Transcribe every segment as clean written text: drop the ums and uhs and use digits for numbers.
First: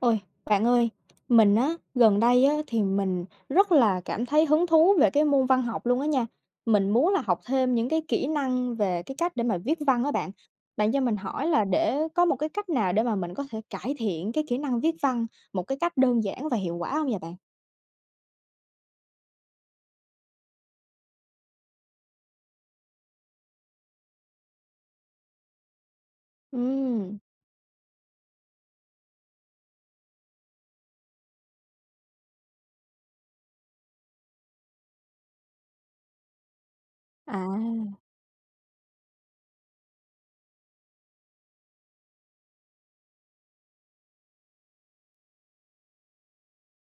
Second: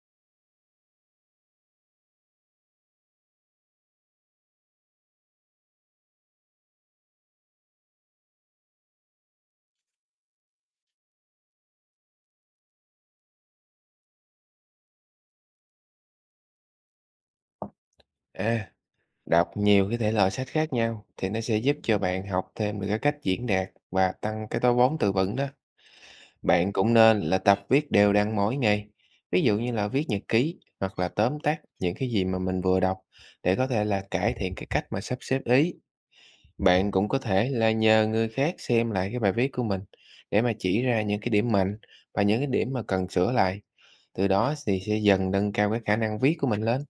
Ôi, bạn ơi, mình á, gần đây á, thì mình rất là cảm thấy hứng thú về cái môn văn học luôn á nha. Mình muốn là học thêm những cái kỹ năng về cái cách để mà viết văn á bạn. Bạn cho mình hỏi là để có một cái cách nào để mà mình có thể cải thiện cái kỹ năng viết văn một cái cách đơn giản và hiệu quả không vậy bạn? À, đọc nhiều cái thể loại sách khác nhau thì nó sẽ giúp cho bạn học thêm được cái cách diễn đạt và tăng cái táo vốn từ vựng đó. Bạn cũng Ừm, nên là tập viết đều đặn mỗi ngày. Ví dụ như là viết nhật ký hoặc là tóm tắt những cái gì mà mình vừa đọc để có thể là cải thiện cái cách mà sắp xếp ý. Bạn cũng có thể là à. nhờ người khác xem lại cái bài viết của mình để mà chỉ ra những cái điểm mạnh và những cái điểm mà cần sửa lại. Từ đó thì sẽ dần nâng cao cái khả năng viết của mình lên.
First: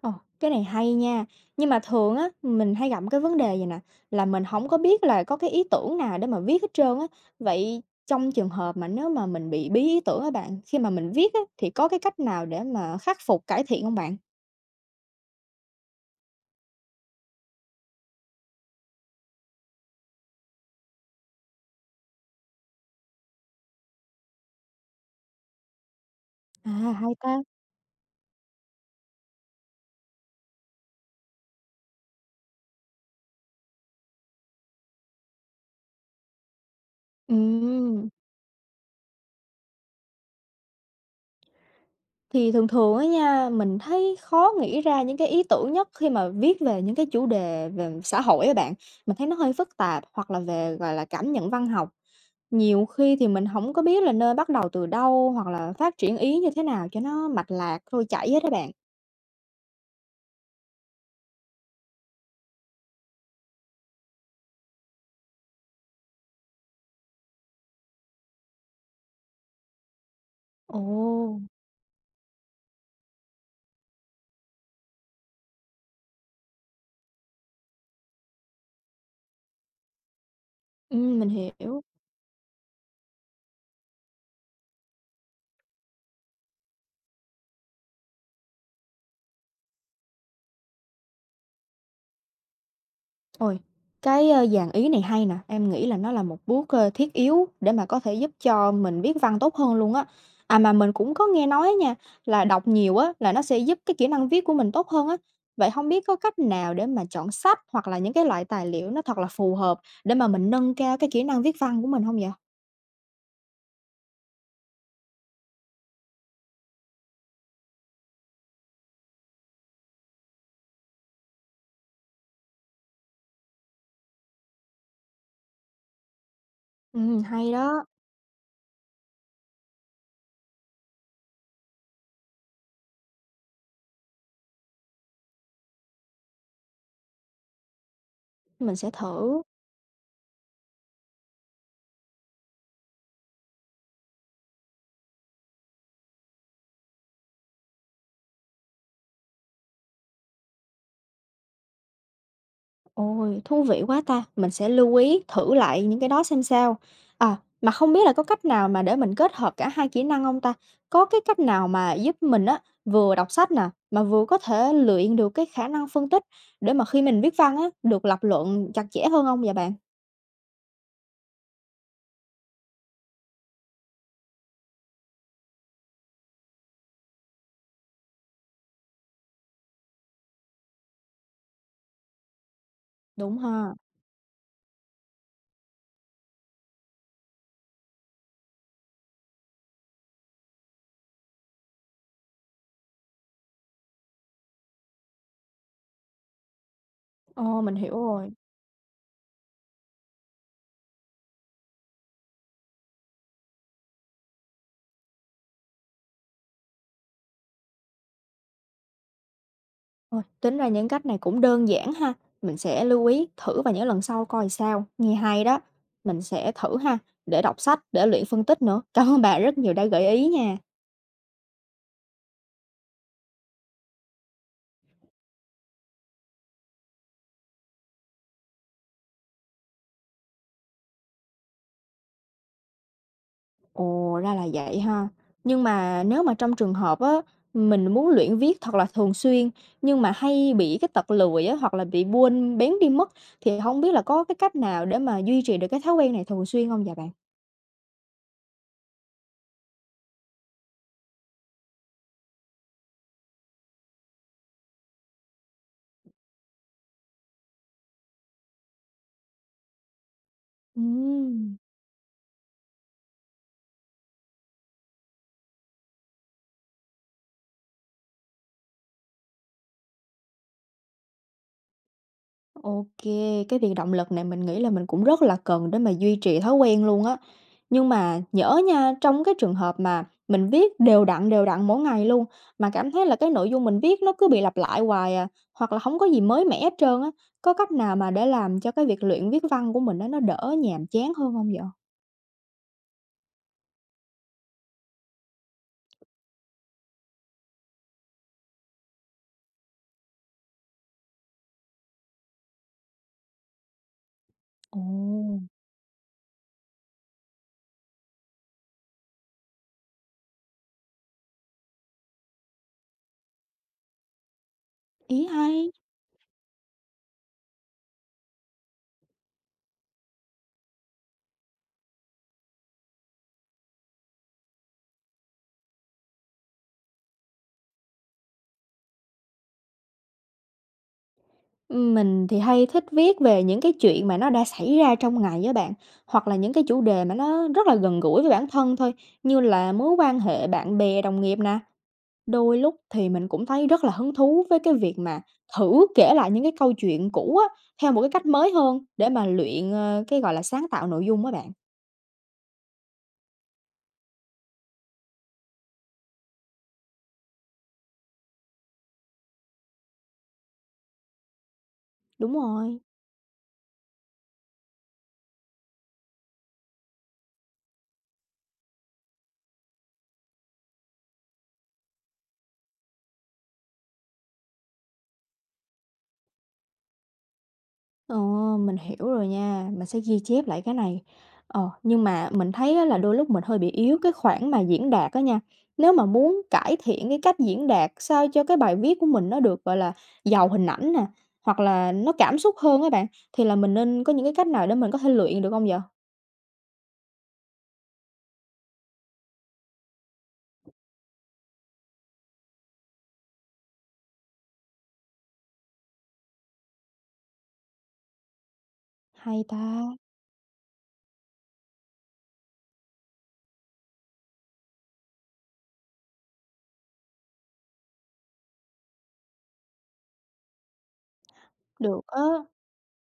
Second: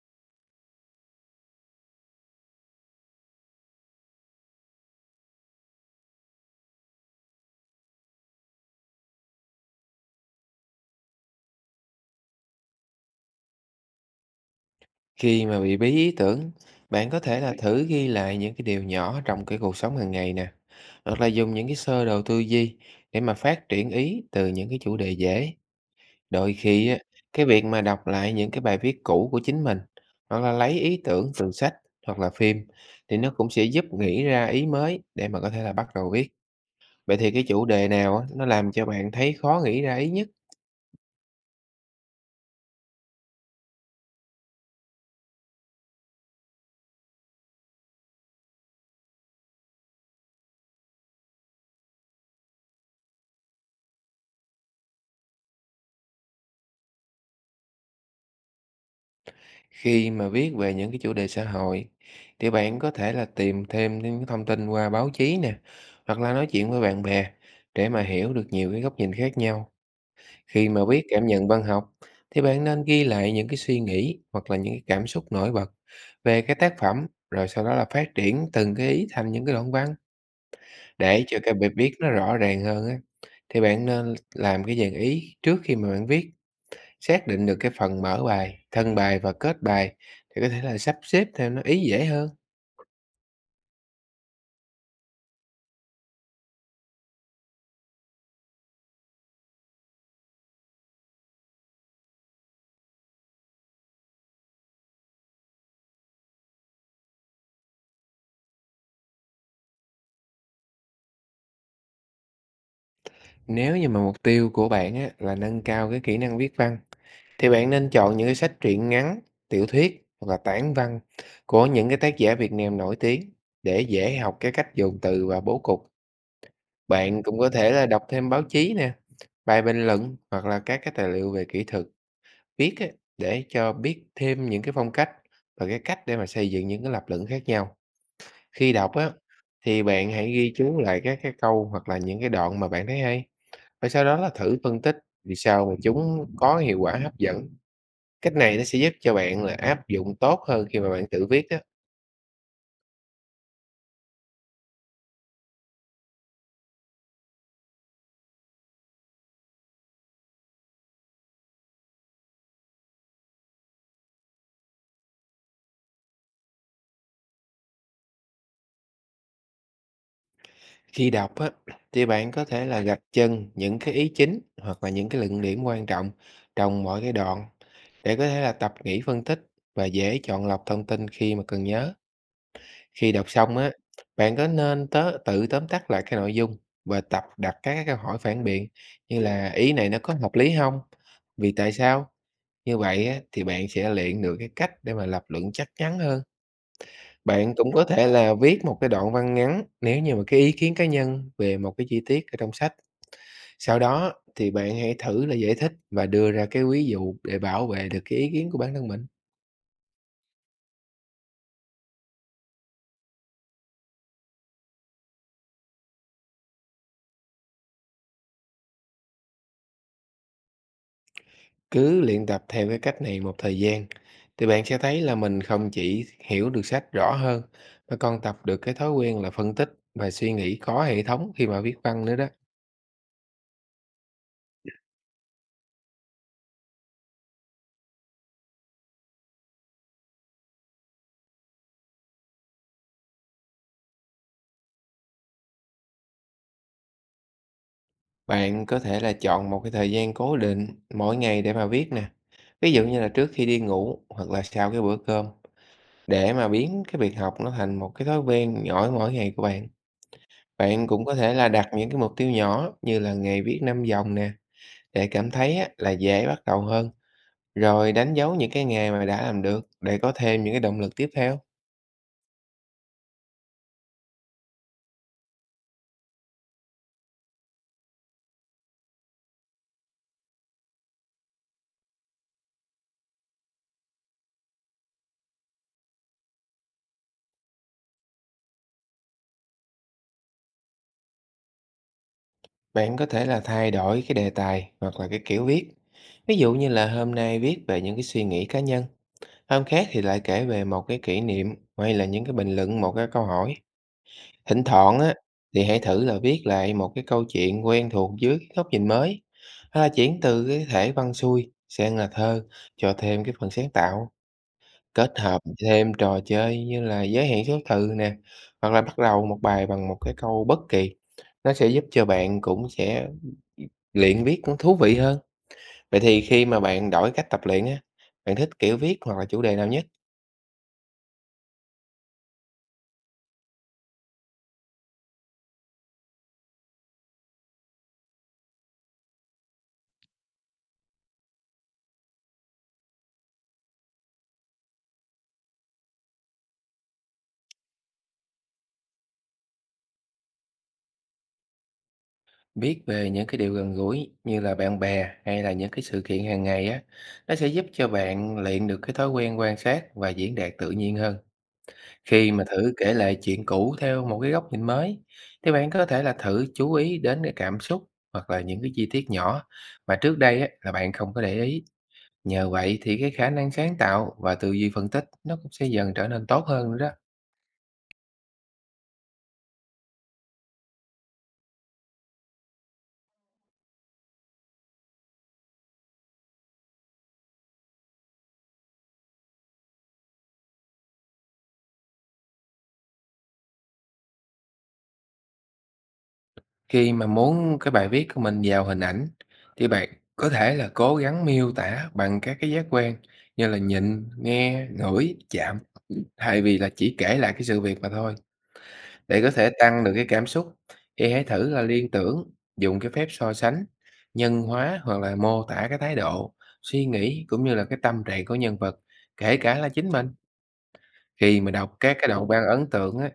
Ồ, cái này hay nha. Nhưng mà thường á, mình hay gặp cái vấn đề vậy nè, là mình không có biết là có cái ý tưởng nào để mà viết hết trơn á. Vậy trong trường hợp mà nếu mà mình bị bí ý tưởng á bạn, khi mà mình viết á, thì có cái cách nào để mà khắc phục, cải thiện không bạn? Khi mà bị bí ý tưởng, bạn có thể là thử ghi lại những cái điều nhỏ trong cái cuộc sống hàng ngày nè, hoặc là dùng những cái sơ đồ tư duy để mà phát triển ý từ những cái chủ đề dễ. Đôi À, khi á, hay ta. cái việc mà đọc lại những cái bài viết cũ của chính mình, hoặc là lấy ý tưởng từ sách hoặc là phim, thì nó cũng sẽ giúp nghĩ ra ý mới để mà có thể là bắt đầu viết. Vậy thì cái chủ đề Ừm. nào á, nó làm cho bạn thấy khó nghĩ ra ý nhất? Thì thường thường á nha, mình thấy khó nghĩ ra những cái ý tưởng nhất khi mà viết về những cái chủ đề về xã hội á bạn. Mình thấy nó hơi phức tạp hoặc là về, gọi là, cảm nhận văn học. Nhiều khi thì mình không có biết là nên bắt đầu từ đâu hoặc là phát triển ý như thế nào cho nó mạch lạc, trôi chảy hết các bạn. Khi mà viết về những cái chủ đề xã hội thì bạn có thể là tìm thêm những cái thông tin qua báo chí nè, hoặc là nói chuyện với bạn bè để mà hiểu được nhiều cái góc nhìn khác nhau. Khi mà Ồ. viết cảm nhận văn học thì bạn nên ghi lại những cái suy nghĩ hoặc là những cái cảm xúc nổi bật về cái tác phẩm, rồi sau đó là phát triển từng cái ý thành những cái đoạn văn để mình cho cái bài hiểu. viết nó rõ ràng hơn á. Thì bạn nên làm cái dàn ý trước khi mà bạn viết. Xác định được cái phần mở bài, thân bài và kết bài thì có thể là sắp xếp theo nó ý dễ hơn. Ôi, cái dàn ý này hay nè, em nghĩ là nó là một bước thiết yếu để mà có thể giúp cho mình viết văn tốt hơn luôn á. À, mà mình cũng có nghe nói nha, là đọc nhiều á, là nó sẽ giúp cái kỹ năng viết của mình tốt hơn á. Vậy không biết có cách nào để mà chọn sách hoặc là những cái loại tài liệu nó thật là phù hợp để mà mình nâng cao cái kỹ năng viết văn của mình không vậy? Nếu như mà mục tiêu của bạn á, là nâng cao cái kỹ năng viết văn, thì bạn nên chọn những cái sách truyện ngắn, tiểu thuyết hoặc là tản văn của những cái tác giả Việt Nam nổi tiếng để dễ học cái cách dùng từ và bố cục. Bạn cũng có Hay thể đó, là đọc thêm báo chí nè, bài bình luận hoặc là các cái tài liệu về kỹ thuật viết á, để cho biết thêm những cái phong cách và cái cách để mà xây dựng những cái lập luận khác nhau. Khi mình sẽ đọc á, thử. thì bạn hãy ghi chú lại các cái câu hoặc là những cái đoạn mà bạn thấy hay, và sau đó là thử phân tích vì sao mà chúng có hiệu quả hấp dẫn. Cách này nó sẽ giúp cho bạn là áp dụng tốt hơn khi mà bạn tự viết á. Ôi, thú vị quá ta! Mình sẽ lưu ý thử lại những cái đó xem sao. À, mà không biết là có cách nào mà để mình kết hợp cả hai kỹ năng không ta? Có cái cách nào mà giúp mình á, vừa đọc sách nè, mà vừa có thể luyện được cái khả năng phân tích để mà khi mình viết văn á, được lập luận chặt chẽ hơn không vậy bạn? Khi đọc á, thì bạn có thể là gạch chân những cái ý chính hoặc là những cái luận điểm quan trọng trong mỗi cái đoạn để có thể là tập nghĩ phân tích và dễ chọn lọc thông tin khi mà cần nhớ. Khi đọc Đúng xong á, ha. bạn có nên tớ tự tóm tắt lại cái nội dung và tập đặt các câu hỏi phản biện, như là ý này nó có hợp lý không? Vì tại sao? Như vậy á, thì bạn sẽ luyện được cái cách để mà lập luận chắc chắn hơn. Bạn Ồ, cũng mình có hiểu thể rồi. là viết một cái đoạn văn ngắn nếu như mà cái ý kiến cá nhân về một cái chi tiết ở trong sách. Sau đó thì bạn hãy thử là giải thích và đưa ra cái ví dụ để bảo vệ được cái ý kiến của bản thân mình. Ôi, tính ra những cách này cũng đơn giản ha. Mình sẽ lưu ý thử và những lần sau coi sao, nghe hay đó. Mình sẽ thử ha, để đọc sách, để luyện phân tích nữa. Cảm ơn bạn rất nhiều đã gợi ý nha. Cứ luyện tập theo cái cách này một thời gian, thì bạn sẽ thấy là mình không chỉ hiểu được sách rõ hơn, mà còn tập được cái thói quen là phân tích và suy nghĩ có hệ thống khi mà viết văn nữa đó. Ồ, ra là vậy ha. Nhưng mà nếu mà trong trường hợp á, mình muốn luyện viết thật là thường xuyên nhưng mà hay bị cái tật lười á, hoặc là bị quên bén đi mất thì không biết là có cái cách nào để mà duy trì được cái thói quen này thường xuyên không dạ bạn? Bạn có thể là chọn một cái thời gian cố định mỗi ngày để mà viết nè. Ví dụ như là trước khi đi ngủ hoặc là sau cái bữa cơm, để mà biến cái việc học nó thành một cái thói quen nhỏ mỗi ngày của bạn. Bạn cũng có thể là Ừm. đặt những cái mục tiêu nhỏ như là ngày viết 5 dòng nè, để cảm thấy á, là dễ bắt đầu hơn. Rồi đánh dấu những cái nghề mà đã làm được để có thêm những cái động lực tiếp theo. OK, cái việc động lực này mình nghĩ là mình cũng rất là cần để mà duy trì thói quen luôn á. Nhưng mà nhỡ nha, trong cái trường hợp mà mình viết đều đặn mỗi ngày luôn, mà cảm thấy là cái nội dung mình viết nó cứ bị lặp lại hoài à, hoặc là không có gì mới mẻ hết trơn á, có cách nào mà để làm cho cái việc luyện viết văn của mình á, nó đỡ nhàm chán hơn không vậy? Bạn có thể là thay đổi cái đề tài hoặc là cái kiểu viết. Ví dụ như là hôm nay viết về những cái suy nghĩ cá nhân, hôm khác thì lại kể về một cái kỷ niệm hay là những cái bình luận một cái câu hỏi. Thỉnh thoảng á Ồ, thì hãy thử là viết lại một cái câu chuyện quen thuộc dưới cái góc nhìn mới. Hay là chuyển từ cái thể văn xuôi sang là thơ cho thêm cái phần sáng tạo. Kết ý hợp hay! thêm trò chơi như là giới hạn số từ nè, hoặc là bắt đầu một bài bằng một cái câu bất kỳ, nó sẽ giúp cho bạn cũng sẽ luyện viết cũng thú vị hơn. Vậy thì khi mà bạn đổi cách tập luyện á, bạn thích kiểu viết hoặc là chủ đề nào nhất? Mình thì hay thích viết về những cái chuyện mà nó đã xảy ra trong ngày với bạn, hoặc là những cái chủ đề mà nó rất là gần gũi với bản thân thôi, như là mối quan hệ bạn bè, đồng nghiệp nè. Đôi lúc thì mình cũng thấy rất là hứng thú với cái việc mà thử kể lại những cái câu chuyện cũ á, theo một cái cách mới hơn để mà luyện, cái, gọi là, sáng tạo nội dung á bạn. Viết về những cái điều gần gũi như là bạn bè hay là những cái sự kiện hàng ngày á, nó sẽ giúp cho bạn luyện được cái thói quen quan sát và diễn đạt tự nhiên hơn. Khi Đúng mà thử rồi. kể lại chuyện cũ theo một cái góc nhìn mới, thì bạn có thể là thử chú ý đến cái cảm xúc hoặc là những cái chi tiết nhỏ mà trước đây á, là bạn không có để ý. Nhờ vậy thì cái khả năng sáng tạo và tư duy phân tích nó cũng sẽ dần trở nên tốt hơn nữa đó. Ờ, mình hiểu rồi nha, mình sẽ ghi chép lại cái này. Ờ, nhưng mà mình thấy á là đôi lúc mình hơi bị yếu cái khoản mà diễn đạt á nha. Nếu mà muốn cải thiện cái cách diễn đạt sao cho cái bài viết của mình nó được, gọi là, giàu hình ảnh nè, hoặc là nó cảm xúc hơn á bạn, thì là mình nên có những cái cách nào để mình có thể luyện được không vậy? Khi mà muốn cái bài viết của mình vào hình ảnh thì bạn có thể là cố gắng miêu tả bằng các cái giác quan như là nhìn, nghe, ngửi, chạm, thay vì là chỉ kể lại cái sự việc mà thôi. Để có Hay thể tăng được ta, cái cảm xúc, thì hãy thử là liên tưởng, dùng cái phép so sánh, nhân hóa hoặc là mô tả cái thái độ, suy nghĩ cũng như là cái tâm trạng của nhân vật, kể cả là chính mình. Khi mà đọc các được cái á. đoạn văn ấn tượng á,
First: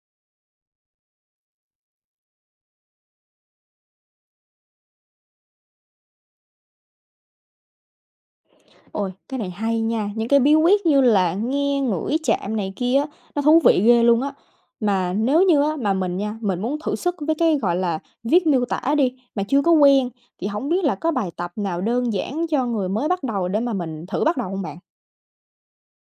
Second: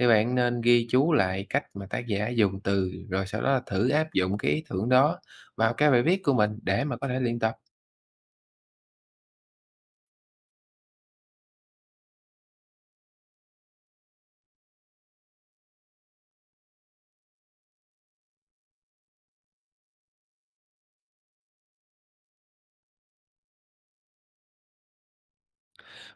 thì bạn nên ghi chú lại cách mà tác giả dùng từ, rồi sau đó là thử áp dụng cái ý tưởng đó vào cái bài viết của mình để mà có thể luyện tập. Ôi, cái này hay nha, những cái bí quyết như là nghe, ngửi, chạm này kia á, nó thú vị ghê luôn á. Mà nếu như á, mà mình nha, mình muốn thử sức với cái, gọi là, viết miêu tả đi, mà chưa có quen, thì không biết là có bài tập nào đơn giản cho người mới bắt đầu để mà mình thử bắt đầu không bạn?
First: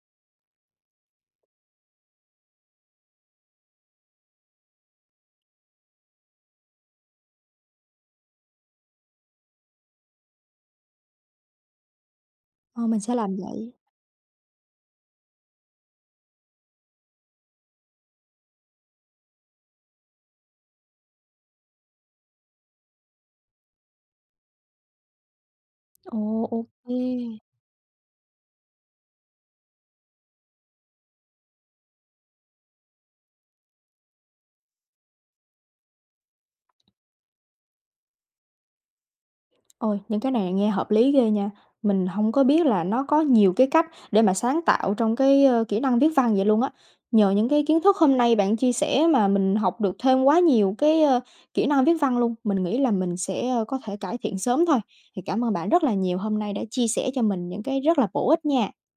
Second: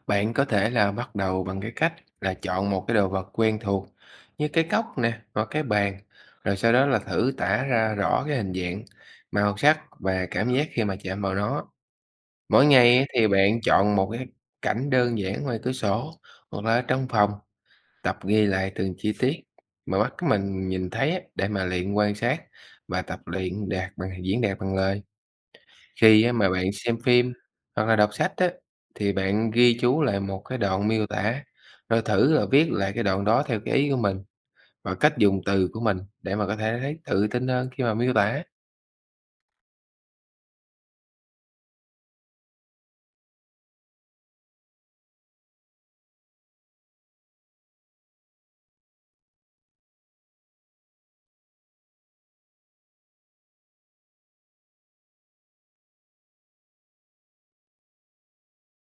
Bạn có thể là bắt đầu bằng cái cách là chọn một cái đồ vật quen thuộc như cái cốc nè hoặc cái bàn, rồi sau đó là thử tả ra rõ cái hình dạng, màu sắc và cảm giác khi mà chạm vào nó. Mỗi Ờ, ngày mình ấy sẽ thì làm bạn vậy. chọn một cái cảnh đơn giản ngoài cửa sổ hoặc là ở trong phòng, tập ghi lại từng chi tiết mà mắt mình nhìn thấy á, để mà luyện quan sát và tập luyện đạt bằng diễn đạt bằng lời. Khi á Ồ, mà ok. bạn xem phim hoặc là đọc sách á, thì bạn ghi chú lại một cái đoạn miêu tả, rồi thử là viết lại cái đoạn đó theo cái ý của mình và cách dùng từ của mình để mà có thể thấy tự tin hơn khi mà miêu tả. Ôi, những cái này nghe hợp lý ghê nha. Mình không có biết là nó có nhiều cái cách để mà sáng tạo trong cái kỹ năng viết văn vậy luôn á. Nhờ những cái kiến thức hôm nay bạn chia sẻ mà mình học được thêm quá nhiều cái kỹ năng viết văn luôn. Mình nghĩ là mình sẽ có thể cải thiện sớm thôi. Thì cảm ơn bạn rất là nhiều hôm nay đã chia sẻ cho mình những cái rất là bổ ích nha.